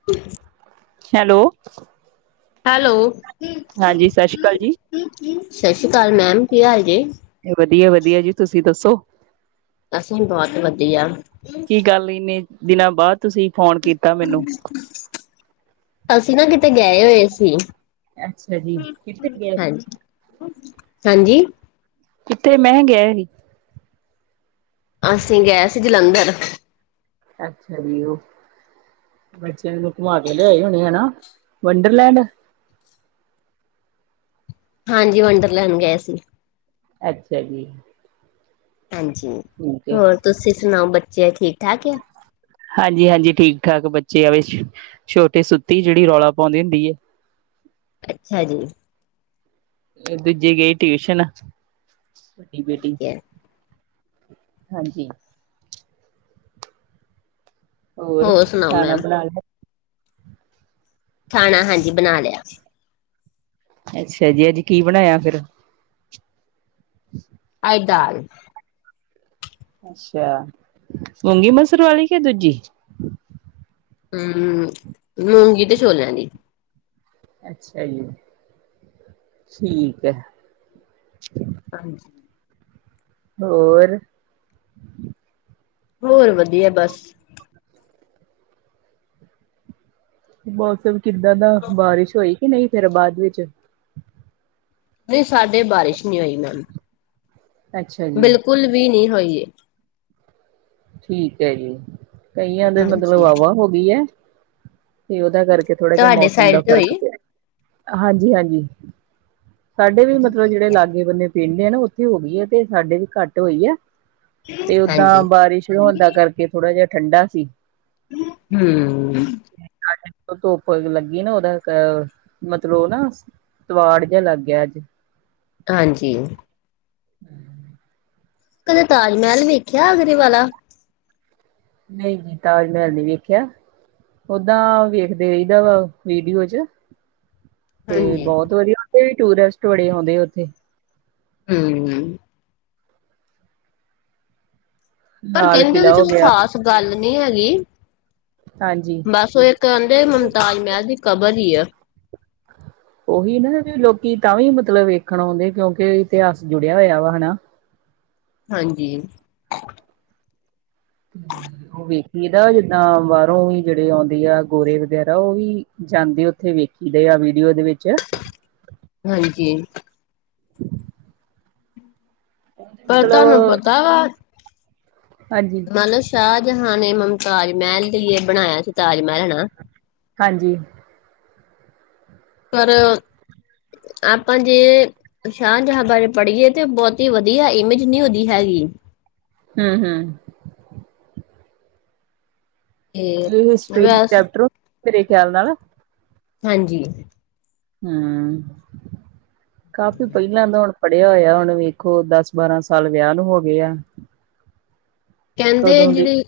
[unintelligible] Hello, hello, ਹਾਂਜੀ ਸਤਿ ਸ਼੍ਰੀ ਅਕਾਲ ਜੀ, ਸਤਿ ਸ਼੍ਰੀ ਅਕਾਲ ਮੈਮ ਕੀ ਹਾਲ ਜੇ, ਵਧੀਆ- ਵਧੀਆ ਜੀ ਤੁਸੀਂ ਦੱਸੋ? ਅਸੀਂ ਬਹੁਤ ਵਧੀਆ, ਕੀ ਗੱਲ ਇੰਨੇ ਦਿਨਾਂ ਬਾਅਦ ਤੁਸੀਂ ਫੋਨ ਕੀਤਾ ਮੈਨੂੰ, ਅਸੀਂ ਨਾਂ ਕਿਤੇ ਗਏ ਹੋਏ ਸੀ। ਅੱਛਾ ਜੀ ਹੁ ਕਿੱਥੇ ਗਏ ਹਾਂਜੀ ਹਾਂਜੀ, ਕਿਤੇ ਮੈਂ ਗਏ ਨੀ, ਅਸੀਂ ਗਏ ਸੀ ਜਲੰਧਰ। ਅੱਛਾ ਜੀ ਉਹ, ਬੱਚਿਆਂ ਨੂੰ ਘੁਮਾ ਕੇ ਲਿਆਏ ਹੋਣੇਂ ਹੈ ਨਾ ਵੰਡਰਲੈਂਡ, ਹਾਂਜੀ ਵੰਡਰਲੈਂਡ ਗਏ ਸੀ। ਅੱਛਾ ਜੀ, ਹਾਂਜੀ ਠੀਕ ਹੈ ਹੋਰ ਤੁਸੀਂ ਸੁਣਾਓ ਬੱਚੇ ਠੀਕ ਠਾਕ ਆ। ਹਾਂਜੀ -ਹਾਂਜੀ ਠੀਕ ਠਾਕ ਬੱਚੇ ਆ ਵਿਚ ਛੋਟੀ ਸੁੱਤੀ ਆ ਜਿਹੜੀ ਰੌਲਾ ਪਾਉਂਦੀ ਹੁੰਦੀ ਹੈ। ਅੱਛਾ ਜੀ, ਦੂਜ਼ੀ ਗਈ ਟਿਊਸ਼ਨ ਵੱਡੀ ਬੇਟੀ, ਠੀਕ ਹੈ। ਹਾਂਜੀ, ਹੋਰ ਸੁਣਾਓ ਖਾਣਾ ਮੈਮ ਬਣਾ ਲਿਆ। ਖਾਣਾ ਹਾਂਜੀ ਬਣਾ ਲਿਆ। ਅੱਛਾ ਜੀ ਅੱਜ ਕੀ ਬਣਾਇਆ ਫੇਰ। ਅੱਜ ਦਾਲ ਅੱਛਾ ਮੂੰਗੀ ਮਸਰ ਵਾਲੀ ਕੇ ਦੂਜੀ? ਹਮ ਮੂੰਗੀ ਤੇ ਛੋਲਿਆਂ ਦੀ। ਅੱਛਾ ਜੀ [inaudible] ਠੀਕ ਹੈ ਹਾਂਜੀ ਹੋਰ ਹੋਰ ਵਧੀਆ ਬਸ ਮੌਸਮ ਕਿੱਦਾਂ ਦਾ ਬਾਰਿਸ਼ ਹੋਈ ਕਿ ਨਹੀਂ ਫੇਰ ਬਾਅਦ ਵਿੱਚ। ਨਹੀਂ ਸਾਡੇ ਬਾਰਿਸ਼ ਨਹੀਂ ਹੋਈ ਮੈ ਅੱਛਾ ਜੀ ਕੁਲ ਵੀ ਨੀ ਹੋਈ ਏ। ਠੀਕ ਹੈ ਜੀ ਕਈਆਂ ਦੇ ਮਤਲਬ ਹਾਂਜੀ ਵਾਵਾ ਹੋ ਗਈ ਏ। ਤੇ ਉਹਦਾ ਕਰਕੇ ਥੋੜ੍ਹਾ ਜਿਹਾ ਤੁਹਾਡੇ ਮੌਸਮ ਸਾਈਡ ਦਾ ਤੇ ਫ਼ਰਕ ਹੋਈ ਪਿਆ ਹਾਂਜੀ ਹਾਂਜੀ। ਸਾਡੇ ਵੀ ਮਤਲਬ ਜਿਹੜੇ ਲਾਗੇ ਬੰਨੇ ਪਿੰਡ ਆ ਨਾ ਉੱਥੇ ਹੋ ਗਈ ਹੈ ਤੇ ਸਾਡੇ ਵੀ ਘੱਟ ਹੋਈ ਆ। ਤੇ ਹਾਂਜੀ। ਓਦਾਂ ਬਾਰਿਸ਼ ਸ਼ੁਰੂ ਹੁੰਦਾ ਕਰਕੇ ਥੋੜ੍ਹਾ ਜਿਹਾ ਠੰਡਾ ਸੀ। ਹੂੰ, ਧੁੱਪ ਲੱਗੀ ਉਹਦਾ ਅ ਮਤਲਬ [unintelligible] ਨਾ, ਤਵਾੜ ਜਾਂ ਲੱਗ ਗਿਆ ਅੱਜ। ਹਾਂਜੀ, ਕਦੇ ਤਾਜ ਮਹਿਲ ਵੇਖਿਆ ਆਗਰੇ ਵਾਲਾ? ਨਈ ਜੀ ਤਾਜ ਮਹਿਲ ਨੀ ਵੇਖਿਆ। ਓਦਾਂ ਵੇਖਦੇ ਰਈ ਦਾ ਵਾ ਵੀਡੀਓ ਚ। ਤੇ ਹਾਂਜੀ, ਬੋਤ ਵਧੀਆ ਉੇਥੇ ਵੀ ਟੂਰਿਸਟ ਬੜੇ ਆਉਂਦੇ ਉੱਥੇ। ਹੂੰ, ਪਰ ਲਾਲ ਕਹਿੰਦੇ ਉਹਦੇ ਕਿਲ੍ਹਾ ਚ ਹੋ ਕੋਈ ਗਿਆ ਖਾਸ ਗੱਲ ਨੀ ਹੈਗੀ। ਹਾਂਜੀ, ਬਸ ਉਹ ਇੱਕ ਕਹਿੰਦੇ ਮੁਮਤਾਜ ਮਹਿਲ ਦੀ ਕਬਰ ਈ ਆ। [inaudible] ਉਹੀ ਨਾ ਵੀ ਲੋਕੀ ਤਾਂ ਵੀ ਮਤਲਬ ਵੇਖਣ ਆਉਂਦੇ ਕਿਉਂਕਿ ਇਤਿਹਾਸ ਜੁੜਿਆ ਹੋਇਆ ਵਾ ਹਨਾ। ਹਾਂਜੀ, ਉਹ ਵੇਖੀ ਦਾ ਜਿੱਦਾਂ ਬਾਰੋਂ ਵੀ ਜਿਹੜੇ ਆਉਂਦੇ ਆ ਗੋਰੇ ਵਗੈਰਾ ਉਹ ਵੀ ਜਾਂਦੇ ਆ ਉੱਥੇ ਵੇਖੀ ਦੇ ਆ ਵੀਡੀਓ ਦੇ ਵਿੱਚ। ਹਾਂਜੀ, [inaudible] ਪਰ ਮਤਲਬ, ਤੁਹਾਨੂੰ ਪਤਾ ਹਾਂਜੀ। ਮੰਨ ਲੋ ਸ਼ਾਹਜਹਾਂਨ ਨੇ ਮਮਤਾਜ ਮਹਿਲ ਲਈ ਏ ਬਣਾਇਆ ਸੀ ਤਾਜ ਮਹਿਲ [unintelligible] ਹਾਂਜੀ, ਪਰ ਆਪਾਂ ਜੇ ਸ਼ਾਹਜਹਾ ਬਾਰੇ ਪੜੀਏ ਤੇ ਬਹੁਤੀ ਵਧੀਆ ਇਮੇਜ ਨੀ ਉਹਦੀ ਹੈਗੀ। ਹੂੰ-ਹੂੰ, ਤੇ ਇਹ ਹਿਸਟਰੀ ਦੇ ਵੈਸ ਚੈਪਟਰ ਮੇਰੇ ਖਿਆਲ ਨਾਲ ਹਾਂਜੀ, ਹੂੰ, ਕਾਫੀ ਪਹਿਲਾਂ ਮੈ ਹੁਣ ਪੜਿਆ ਹੋਇਆ ਹੁਣ ਵੇਖੋ ਦਸ ਬਾਰਾਂ ਸਾਲ ਵਿਆਹ ਨੂੰ ਹੋਗੇ ਆ। ਕਹਿੰਦੇ ਕਦੋਂ ਦੀ ਜਿਹੜੇ,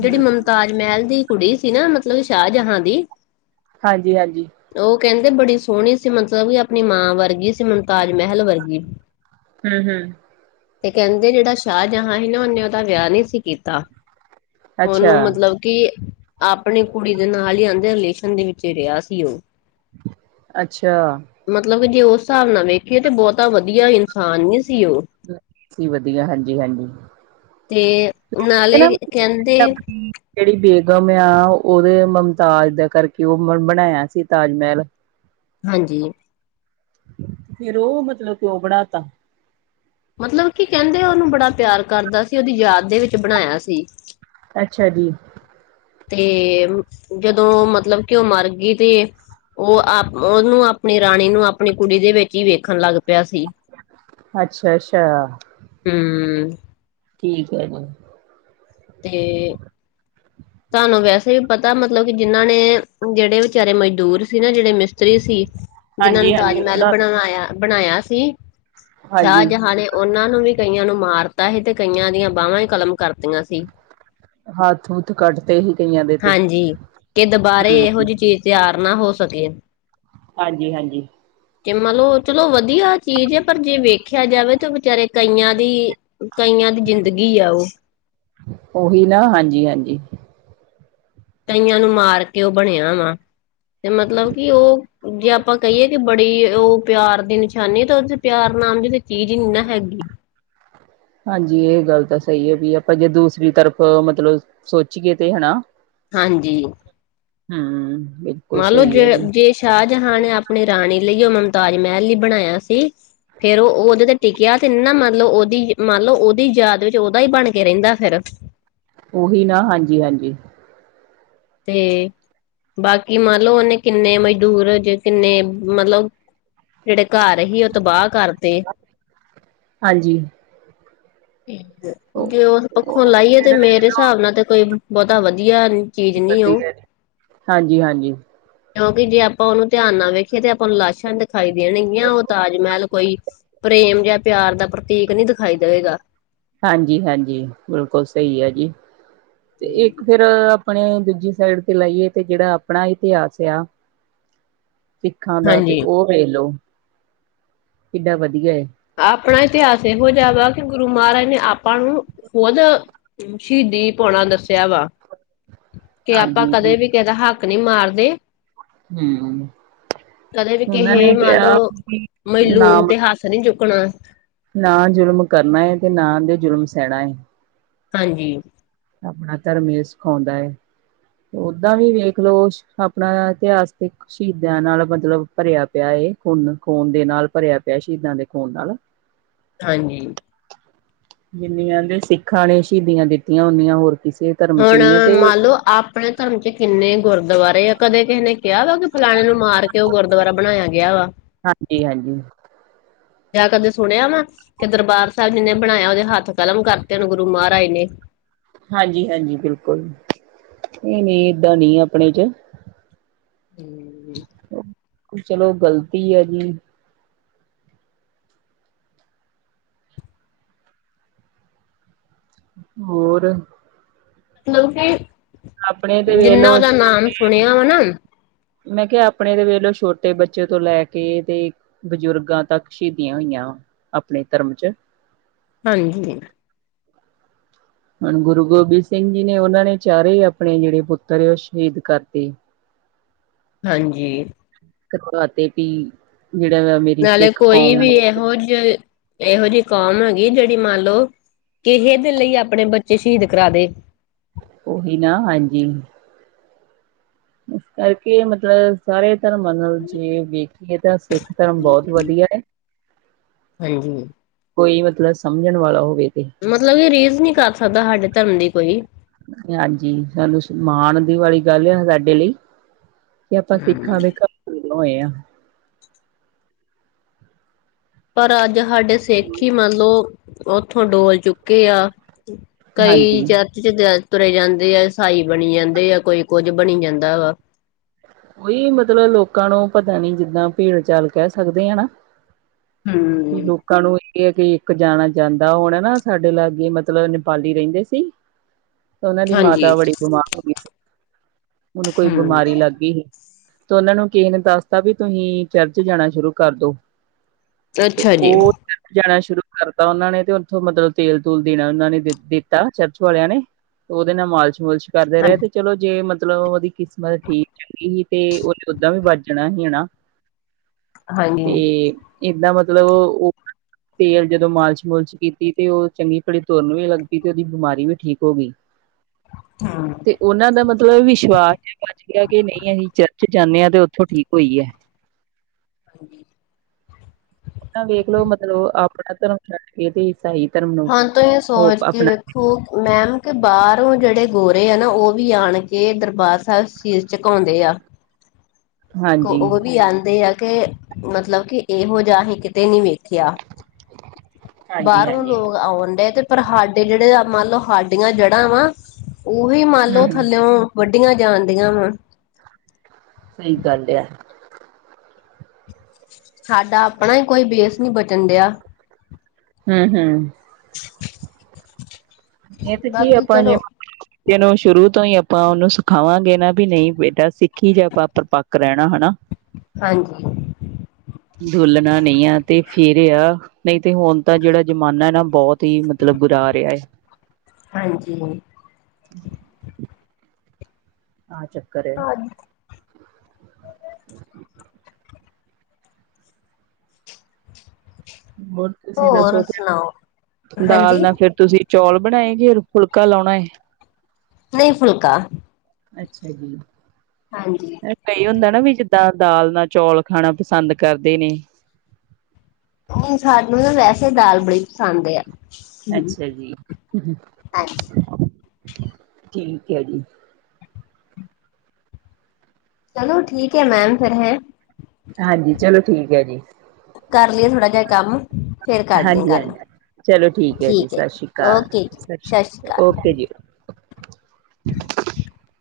ਜਿਹੜੀ ਹੂੰ ਮਮਤਾਜ ਮਹਿਲ ਦੀ ਕੁੜੀ ਸੀ ਨਾ ਮਤਲਬ ਸ਼ਾਹਜਹਾਂ ਦੀ। ਹਾਂਜੀ ਹਾਂਜੀ, ਉਹ ਕਹਿੰਦੇ ਬੜੀ ਸੋਹਣੀ ਸੀ ਮਤਲਬ ਕਿ ਆਪਣੀ ਮਾਂ ਵਰਗੀ ਸੀ ਤਾਜ ਮਹਿਲ ਵਰਗੀ, ਹੂੰ ਹੂੰ ਤੇ ਕਹਿੰਦੇ ਜਿਹੜਾ ਸ਼ਾਹਜਹਾਂ ਹੀ ਨਾ ਉਹਨੇ ਦਾ ਵਿਆਹ ਨੀ ਸੀ ਕੀਤਾ, ਅੱਛਾ ਉਹਨੂੰ ਮਤਲਬ ਕਿ ਆਪਣੀ ਕੁੜੀ ਦੇ ਨਾਲ ਈ ਆਂਦੇ ਰਿਲੇਸ਼ਨ ਦੇ ਵਿੱਚ ਰਿਹਾ ਸੀ ਉਹ ਅੱਛਾ, ਮਤਲਬ ਕਿ ਜੇ ਉਸ ਹਿਸਾਬ ਨਾਲ ਵੇਖੀਏ ਤੇ ਬਹੁਤਾ ਵਧੀਆ ਇਨਸਾਨ ਨੀ ਸੀ ਉਹ ਸੀ ਵਧੀਆ ਹਾਂਜੀ ਹਾਂਜੀ। ਤੇ ਇਹ ਨਾ ਨਾਲੇ ਕਹਿੰਦੇ ਆਪਣੀ ਜਿਹੜੀ ਬੇਗਮ ਆ ਉਹਦੇ ਮੁਮਤਾਜ ਦਾ ਕਰਕੇ ਉਹ ਬਣਾਇਆ ਸੀ ਤਾਜ ਮਹਿਲ ਹਾਂਜੀ, ਫਿਰ ਉਹ ਮਤਲਬ ਕਿਉਂ ਬਣਾਤਾ ਮਤਲਬ ਕੀ ਕਹਿੰਦੇ ਉਹਨੂੰ ਬੜਾ ਪਿਆਰ ਕਰਦਾ ਸੀ ਉਹਦੀ ਯਾਦ ਦੇ ਵਿੱਚ ਬਣਾਇਆ ਸੀ। ਅੱਛਾ ਜੀ। ਤੇ, ਜਦੋਂ ਮਤਲਬ ਕਿ ਉਹ ਮਰ ਗਈ ਤੇ। ਉਹ ਆਪ ਉਹਨੂੰ ਆਪਣੀ ਰਾਣੀ ਨੂੰ ਆਪਣੀ ਕੁੜੀ ਦੇ ਵਿੱਚ ਹੀ ਵੇਖਣ ਲੱਗ ਪਿਆ ਸੀ। ਅੱਛਾ- ਅੱਛਾ। ਕੇ ਠੀਕ ਆ ਜੀ। ਤੇ [inaudible] ਤੁਹਾਨੂੰ ਵੈਸੇ ਵੀ ਪਤਾ ਮਤਲਬ ਕਿ ਜਿਹਨਾਂ ਨੇ ਜਿਹੜੇ ਵਿਚਾਰੇ ਮਜ਼ਦੂਰ ਸੀ ਨਾ ਜਿਹੜੇ ਮਿਸਤਰੀ ਸੀ। ਜਿਨਾਂ ਨ ਹਾਂਜੀ ਤਾਜ ਹਾਂਜੀ ਮਹਿਲ ਉਹਨਾਂ ਬਣਵਾਇਆ ਬਣਾਇਆ ਸੀ, ਹਾਂਜੀ ਸ਼ਾਹਜਹਾਂ ਨੇ- ਉਹਨਾਂ ਨੂੰ ਵੀ ਕਈਆਂ ਨੂੰ ਮਾਰਤਾ ਸੀ ਤੇ ਕਈਆਂ ਦੀਆਂ ਬਾਹਵਾਂ ਹੀ ਕਲਮ ਕਰਤੀਆਂ ਸੀ। ਹੱਥ- ਹੂਥ ਕੱਢਤੇ ਹੀ। ਹਾਂਜੀ, ਕਿ ਦੁਬਾਰੇ ਇਹੋ ਹੂੰ ਜਿਹੀ ਚੀਜ਼ ਤਿਆਰ ਨਾ ਹੋ ਸਕੇ। ਹਾਂਜੀ- ਹਾਂਜੀ। ਕਿ ਮੰਨ ਲੋ ਚਲੋ ਵਧੀਆ ਚੀਜ਼ ਹੈ ਪਰ ਜੇ ਵੇਖਿਆ ਜਾਵੇ ਤਾਂ ਵਿਚਾਰੇ ਕਈਆਂ ਦੀ ਕਈਆਂ ਦੀ ਜ਼ਿੰਦਗੀ ਆ ਓ। ਉਹੀ ਨਾ ਹਾਂਜੀ- ਹਾਂਜੀ। ਕਈਆਂ ਨੂੰ ਮਾਰ ਕੇ ਉਹ ਬਣਿਆ ਹੋਯਾ ਏ, ਤੇ ਮਤਲਬ ਕਿ ਉਹ- ਜੇ ਆਪਾਂ ਕਹੀਏ ਕਿ ਬੜੀ ਉਹ ਪਿਆਰ ਦੀ ਨਿਸ਼ਾਨੀ ਤਾਂ ਉਹਦੇ ਪਿਆਰ ਨਾਮ ਦੇ ਤੇ ਚੀਜ਼ ਹੀ ਨੀ ਨਾ ਹੈਗੀ। ਹਾਂਜੀ ਇਹ ਗੱਲ ਤਾਂ ਸਹੀ ਹੈਗੀ ਏ ਆਪਾਂ ਜੇ ਦੂਸਰੀ ਤਰਫ ਮਤਲਬ ਸੋਚੀਏ ਤਾਂ ਹਨਾ। ਹਾਂਜੀ। ਹੂੰ। ਮੰਨ ਲਓ ਜੇ- ਜੇ ਸ਼ਾਹਜਹਾਂ ਨੇ ਆਪਣੀ ਰਾਣੀ ਲਈ ਯਾ ਮੁਮਤਾਜ ਮਹਿਲ ਲਈ ਬਣਾਇਆ ਸੀ। ਫੇਰ ਉਹ ਉਹਦੇ ਤੇ ਟਿਕਿਆ ਤ ਨਾ ਮੰਨ ਲਓ ਉਹਦੀ- ਮੰਨ ਲਓ ਉਹਦੀ ਯਾਦ ਵਿੱਚ ਓਦਾ ਹੀ ਬਣ ਕੇ ਰਹਿੰਦਾ ਫੇਰ। ਉਹੀ ਨਾ ਹਾਂਜੀ- ਹਾਂਜੀ। ਤੇ, ਬਾਕੀ ਮੰਨਲਓ ਉਹਨੇ ਕਿੰਨੇ ਮਜ਼ਦੂਰ ਜੇ ਕਿੰਨੇ ਮਤਲਬ ਜਿਹੜੇ ਘਰ ਹੀ ਉਹ ਤ ਬਾਹ ਕਰ, ਹਾਂਜੀ। ਜੇ ਉਸ ਪੱਖੋਂ ਲਾਈਏ ਤੇ ਮੇਰੇ ਹਿਸਾਬ ਨਾਲ ਤੇ ਕੋਈ ਬੋਹਤਾ ਵਧੀਆ ਨ- ਚੀਜ਼ ਨੀ ਉਹ। ਵਧੀਆ ਜੀ ਹਾਂਜੀ ਹਾਂਜੀ ਕਿਉਂਕਿ ਜੇ ਆਪਾਂ ਉਹਨੂੰ ਧਿਆਨ ਨਾਲ ਵੇਖੀਏ ਤੇ ਆਪਾਂ ਨੂੰ ਲਾਸਾ਼ ਦਿਖਾਈ ਦੇਣਗੀਆਂ ਉਹ ਤਾਜ ਮਹਿਲ ਕੋਈ, ਪ੍ਰੇਮ ਜਾਂ ਪਿਆਰ ਦਾ ਪ੍ਰਤੀਕ ਨਹੀਂ ਦਿਖਾਈ ਦੇਏਗਾ। ਹਾਂਜੀ- ਹਾਂਜੀ ਬਿਲਕੁਲ ਸਹੀ ਆ ਜੀ, ਤੇ ਇੱਕ ਫਿਰ- ਆਪਣੇ ਦੂਜੀ ਸਾਈਡ ਤੇ ਲਾਈਏ ਤੇ ਜਿਹੜਾ ਆਪਣਾ ਇਤਿਹਾਸ ਆ। ਸਿੱਖਾਂ ਦਾ ਤੇ ਹਾਂਜੀ ਉਹ ਵੇਖ ਲੋ, ਕਿਡਾ ਵਧੀਆ ਐ। ਆਪਣਾ ਇਤਿਹਾਸ ਏ ਹੋ ਜੇਹਾ ਹੈਗਾ ਕਿ ਗੁਰੂ ਮਹਾਰਾਜ ਨੇ ਆਪਾਂ ਨੂੰ ਖੁਦ ਸ਼ਹੀਦੀ ਪਾਉਣਾ ਦੱਸਿਆ ਵਾ ਤੇ ਆਪਾਂ ਹਾਂਜੀ ਕਦੇ ਵੀ ਕਿਸੇਦਾ ਹੱਕ ਨੀ ਮਾਰਦੇ। ਹਮ ਕਦੇ ਵੀ ਉਹਨਾਂ ਕਿਸਹੇ ਨੇ ਮੰਨ ਕਿਹਾ ਲਓ ਮਜ਼ਲੂਮ ਨਾਮ ਤੇ ਹੱਥ ਨੀ ਚੁੱਕਣੇ। ਨਾ ਜ਼ੁਲਮ ਕਰਨਾ ਹੈ ਤੇ ਨਾ ਤੇ ਜ਼ੁਲਮ ਸਹਿਣਾ ਏ। ਹਾਂਜੀ। ਆਪਣਾ ਧਰਮ ਇਹ ਸਿਖਾਉਂਦਾ ਹੈ। ਓਦਾਂ ਵੀ ਵੇਖਲਓ ਛ ਆਪਣਾ ਇਤਿਹਾਸਿਕ। ਸ਼ਹੀਦਾਂ ਨਾਲ ਮਤਲਬ ਭਰਿਆ ਪਿਆ ਏ ਖੂਨੋ-ਖੂਨ ਦੇ ਨਾਲ ਭਰਿਆ ਪਿਆ ਸ਼ਹੀਦਾਂ ਦੇ ਖੂਨ ਨਾਲ ਹਾਂਜੀ। ਜਿੰਨੀਆਂ ਦੇ ਸਿੱਖਾਂ ਨੇ ਸ਼ਹੀਦੀਆਂ ਦਿੱਤੀਆਂ ਓਨੀਆਂ ਹੋਰ ਕਿਸੇ ਧਰਮ ਚ ਹੁਣ ਨਹੀਂ ਹੈ ਤੇ ਮੰਨ ਲੋ ਆਪਣੇ ਧਰਮ ਚ ਕਿੰਨੇ ਗੁਰਦੁਆਰੇ ਆ ਕਦੇ ਕਿਸੇ ਨੇ ਕਿਹਾ ਵਾ ਕਿ ਫਲਾਣੇ ਨੂੰ ਮਾਰ ਕੇ ਓ ਗੁਰਦੁਆਰਾ ਬਣਾਇਆ ਗਿਆ ਵਾ ਹਾਂਜੀ-ਹਾਂਜੀ ਜਾਂ ਕਦੇ ਸੁਣਿਆ ਵਾ ਕੀ ਦਰਬਾਰ ਸਾਬ ਜਿਨੇ ਬਣਾਇਆ ਉਦੇ ਹੱਥ ਕਲਮ ਕਰਤੇ ਹੋਣ ਗੁਰੂ ਮਹਾਰਾਜ ਨੇ। ਹਾਂਜੀ-ਹਾਂਜੀ ਬਿਲਕੁਲ ਏ ਨੀ ਏਦਾਂ ਨੀ ਆਪਣੇ ਚ [inaudible] ਚਲੋ ਗਲਤੀ ਆ ਜੀ ਹੋਰ? ਮਤਲਬ ਆਪਣੇ ਤੇ ਕੀ ਵੇਖਲੋ ਜਿੰਨਾ ਦਾ ਨਾਮ ਸੁਣਿਆ ਵਾ ਨਾ ਮੈਂ ਕਿਆ ਆਪਣੇ ਵੇਲੋ ਛੋਟੇ ਬੱਚੇ ਤੋਂ ਲੈ ਕੇ ਤੇ ਬਜ਼ੁਰਗਾ ਤੱਕ ਸ਼ਹੀਦੀਆਂ ਹੋਈਆਂ ਵਾ ਆਪਣੇ ਧਰਮ ਚ ਹਾਂਜੀ। ਹੁਣ ਗੁਰੂ ਗੋਬਿੰਦ ਸਿੰਘ ਜੀ ਨੇ ਉਨਾਂ ਨੇ ਚਾਰੇ ਆਪਣੇ ਜੇੜੇ ਪੁੱਤਰ ਸ਼ਹੀਦ ਕਰਤੇ। [inaudible] ਹਾਂਜੀ। [unintelligible] ਤੀ ਵੀ ਜੇੜਾ ਵਾ ਮੇਰੀ ਸਿੱਖ ਕੌਮ [inaudible] ਏਹੋ ਜੀ ਕੋਮ ਹੈਗੀ ਜੇੜੀ ਮੰਨਲੋ ਕਿਹੇ ਦੇ ਲੀ ਆਪਣੇ ਬੱਚੇ ਸ਼ਹੀਦ ਕਰਾਦੇ। ਓਹੀ ਨਾ ਹਾਂਜੀ। ਇਸ ਕਰਕੇ ਮਤਲਬ ਸਾਰੇ ਧਰਮਾਂ ਨਾਲ ਜੇ ਵੇਖੀਏ ਤਾਂ ਸਿੱਖ ਧਰਮ ਬੋਤ ਵਧੀਆ ਐ ਹਾਂਜੀ। ਕੋਈ ਮਤਲਬ ਸਮਝਣ ਵਾਲਾ ਹੋਵੇ ਤੇ। ਮਤਲਬ ਏ ਰੀਸ ਨੀ ਕਰ ਸਕਦਾ ਹਾਡੇ ਧਰਮ ਦੀ ਕੋਈ। ਹਾਂਜੀ ਸਾਨੂੰ ਛ ਮਾਣ ਦੀ ਵਾਲੀ ਗੱਲ ਆ ਸਾਡੇ ਲਈ। ਕੇ ਆਪਾਂ ਹਮ ਸਿੱਖਾਂ ਦੇ ਘਰ [unintelligible] ਪਣ ਅੱਜ ਹਾਡੇ ਸਿੱਖ ਈ ਮੰਨਲੋ ਓਥੋ ਡੋਲ ਚੁੱਕੇ ਆ ਕਈ ਹਾਂਜੀ। ਚਰਚ ਚ ਜ ਤੁਰੇ ਜਾਂਦੇ ਆ ਈਸਾਈ ਬਣੀ ਜਾਂਦੇ ਆ ਕੋਈ ਕੁੱਝ ਬਣੀ ਜਾਂਦਾ ਵਾ। ਓਈ ਮਤਲਬ ਲੋਕਾਂ ਨੂੰ ਪਤਾ ਨੀ ਜਿੱਦਾ ਭੇੜ ਚਾਲ ਕੈ ਸਕਦੇ ਆ ਨਾ ਵੀ ਹੂੰ, ਲੋਕਾਂ ਨੂੰ ਕੀਆ ਕੀ ਇੱਕ ਜਾਣਾ ਜਾਂਦਾ ਹੋਨਾ ਨਾ ਸਾਡੇ ਲਾਗੇ ਮਤਲਬ ਨੇਪਾਲੀ ਰੈਂਦੇ ਸੀ ਓਨਾਂ ਦੀ ਹਾਂਜੀ ਮਾਤਾ ਬੜੀ ਬਿਮਾਰ ਹੋਗੀ ਸੀ ਉਨੂੰ ਕੋਈ ਹੂੰ, ਬਿਮਾਰੀ ਲਾਗੀ ਹੀ। ਤਾਂ ਉਨਾਂ ਨੂੰ ਕਿਸੇ ਨੇ ਦੱਸਤਾ ਵੀ ਤੁਸੀਂ ਚਰਚ ਜਾਣਾ ਸ਼ੁਰੂ ਕਰ ਦੋ ਤੇ ਅੱਛਾ ਓ ਜੀ ਜਾਣਾ ਸ਼ੁਰੂ ਕਰਤਾ ਉਨਾਂ ਨੇ ਤੇ ਓਥੋਂ ਮਤਲਬ ਤੇਲ ਤੂਲ ਦੇਣਾ ਉਨਾਂ ਨੇ ਦੀ ਦਿੱਤਾ ਚਰਚ ਵਾਲਿਆਂ ਨੇ ਉਦੇ ਨਾ ਮਾਲਸ਼-ਮੁਲਸ਼ ਕਰਦੇ ਹਾਂ ਰਏ ਤੇ ਚਲੋ ਜੇ ਮਤਲਬ ਓਦੀ ਕਿਸਮਤ ਠੀਕ [unintelligible] ਹੀ ਤੇ ਉਨੇ ਓਦਾਂ ਵੀ ਵੱਜਣਾ ਸੀ ਹਨਾ ਹਾਂਜੀ ਤੇ ਏਦਾਂ ਮਤਲਬ ਓ [unintelligible] ਤੇਲ ਜਦੋਂ ਮਾਲਸ਼-ਮੁਲਸ਼ ਕੀਤੀ ਤੇ ਓ ਚੰਗੀ ਭਲੀ ਤੁਰਨ ਵੀ ਲਾਗੀ ਤੇ ਓਦੀ ਬਿਮਾਰੀ ਵੀ ਠੀਕ ਹੋਗੀ। [inaudible] ਹਾਂ। ਓਨਾਂ ਦਾ ਮਤਲਬ ਵਿਸ਼ਵਾਸ [unintelligible] ਗਿਆ ਕੇ ਨਈ ਅਸੀਂ ਚਰਚ ਜਾਂਦੇ ਆ ਤੇ ਓਥੋਂ ਠੀਕ ਹੋਈ ਐ। ਹਾਂਜੀ। ਐਹ ਵੇਖਲੋ ਮਤਲਬ ਆਪਣਾ ਧਰਮ ਛੱਡ ਕੇ ਤੇ ਸਹੀ ਧਰਮ ਨੂੰ ਹਾਂ ਤੇ ਏ ਉਹ ਸੋਚਦੀ ਆਪਣਾ ਵੇ ਖੋ ਮੈਮ ਕੇ ਬਰੋਂ ਜੇੜੇ ਗੋਰੇ ਆ ਨਾ ਓ ਵੀ ਆਣ ਕੇ ਦਰਬਾਰ ਸਾਹਬ ਸੀਸ ਚੁਕਾਉਂਦੇ ਆ। ਵੇਖੋ ਹਾਂਜੀ। ਓ ਵੀ ਆਦੇ ਆ ਕੇ ਮਤਲਬ ਕਿ ਇਹੋ ਜਾ ਅਸੀਂ ਕਿਤੇ ਨੀ ਵੇਖ ਖਿਆ, ‌ਬਾਰੋਂ ਹਾਂਜੀ-ਹਾਂਜੀ। ਲੋਕ ਆਉਣ ਡਿਆ ਤੇ ਪਰ ਹਾਡੇ ਜੇੜੇ ਮੰਨ ਲ‌ਓ ਹਾਡੀਆਂ ਜੜਾ ਵਾ। ਓ ਵੀ ਮੰਨਲੋ ਹੂੰ-ਹੂੰ। ਥੱਲਿਓ ਵੱਢੀਆਂ ਜਾਣ ਦੀਆ ਵਾ। ਸਹੀ ਗੱਲ ਏ ਆ। ਸਾਡਾ ਆਪਣਾ ਈ ਕੋਈ ਬੇਸ ਨੀ ਬਚਣ ਡਿਆ। ਹੂੰ-ਹੂੰ। ਏ ਤੇ ਕੀ ਆ ਬਾਕੀ ਆਪਾ ਜੇ ਚਲੋ [unintelligible] ਜੇ ਏਨੂੰ ਸ਼ੁਰੂ ਤੋਂ ਈ ਆਪਾਂ ਓਨੂੰ ਸਿਖਾਵਾਗੇ ਨਾ ਵੀ ਨ‌ਈ ਬੇਟਾ ਸਿੱਖੀ ਜਾ [unintelligible] ਪੱਕ ਰਹਿਣਾ ਹਨਾ। [inaudible] ਹਾਂਜੀ। ਡੁੱਲਣਾ ਨੀ ਆ ਤੇ ਫੇਰ ਏ ਆ ਨ‌ਈ ਤੇ ਹੁਣ ਤਾਂ ਜੇੜਾ ਜ਼ਮਾਨਾ ਨਾ ਬਹੁਤ ਈ ਮਤਲਬ ਬੁਰਾ ਆ ਰਿਆ ਏ। ਹਾਂਜੀ। [inaudible] ਕਾਅ ਚ? [inaudible] ਹ ਹੋਰ ਤੁਸੀਂ ਹੋਰ ਦੱਸੋ ਸੁਣਾਓ [unintelligible] ਦਾਲ ਹਾਂਜੀ ਨਾ ਫੇਰ ਤੁਸੀਂ ਚੌਲ ਬਣਾਏ [unintelligible] ਫੁਲਕਾ ਲਾਉਣਾ ਏ? ਨ‌ਈ ਫੁਲਕਾ, ਅੱਛਾ ਜੀ ਹਾਂਜੀ। ਕਈ ਹੁੰਦਾ ਨਾ ਵੀ ਜਿਦਾਂ ਦਾਲ ਨਾਲ ਚੌਲ ਖਾਣਾ ਪਸੰਦ ਕਰਦੇ ਨੇ। ਨ‌ਈ ਸਾਨੂੰ ਨਾ ਵੈਸੇ ਦਾਲ ਬੜੀ ਪਸੰਦ ਏ ਆ। ਅੱਛਾ ਜੀ, ਹਾਂਜੀ ਠੀਕ ਐ ਜੀ। ਚਲੋ ਠੀਕ ਐ ਮੈਮ ਫੇਰ ਹੈਅ। ਹਾਂਜੀ ਚਲੋ ਠੀਕ ਐ ਜੀ। ਕਰ ਲਈਏ ਥੋੜਾ ਜਾ ਕੰਮ, ਫੇਰ ਕਰਦੀ ਆ ਹਾਂਜੀ ਗੱਲ। ਹਾਂਜੀ ਚਲੋ ਹੈ ਠੀਕ ਐ ਸਤਿ ਜੀ ਸ਼੍ਰੀ ਅਕਾਲ ਓਕੇ ਜੀ, ਸਤਿ ਸ਼੍ਰੀ ਅਕਾਲ ਕਾਲ। ਓਕੇ ਜੀ। [inaudible]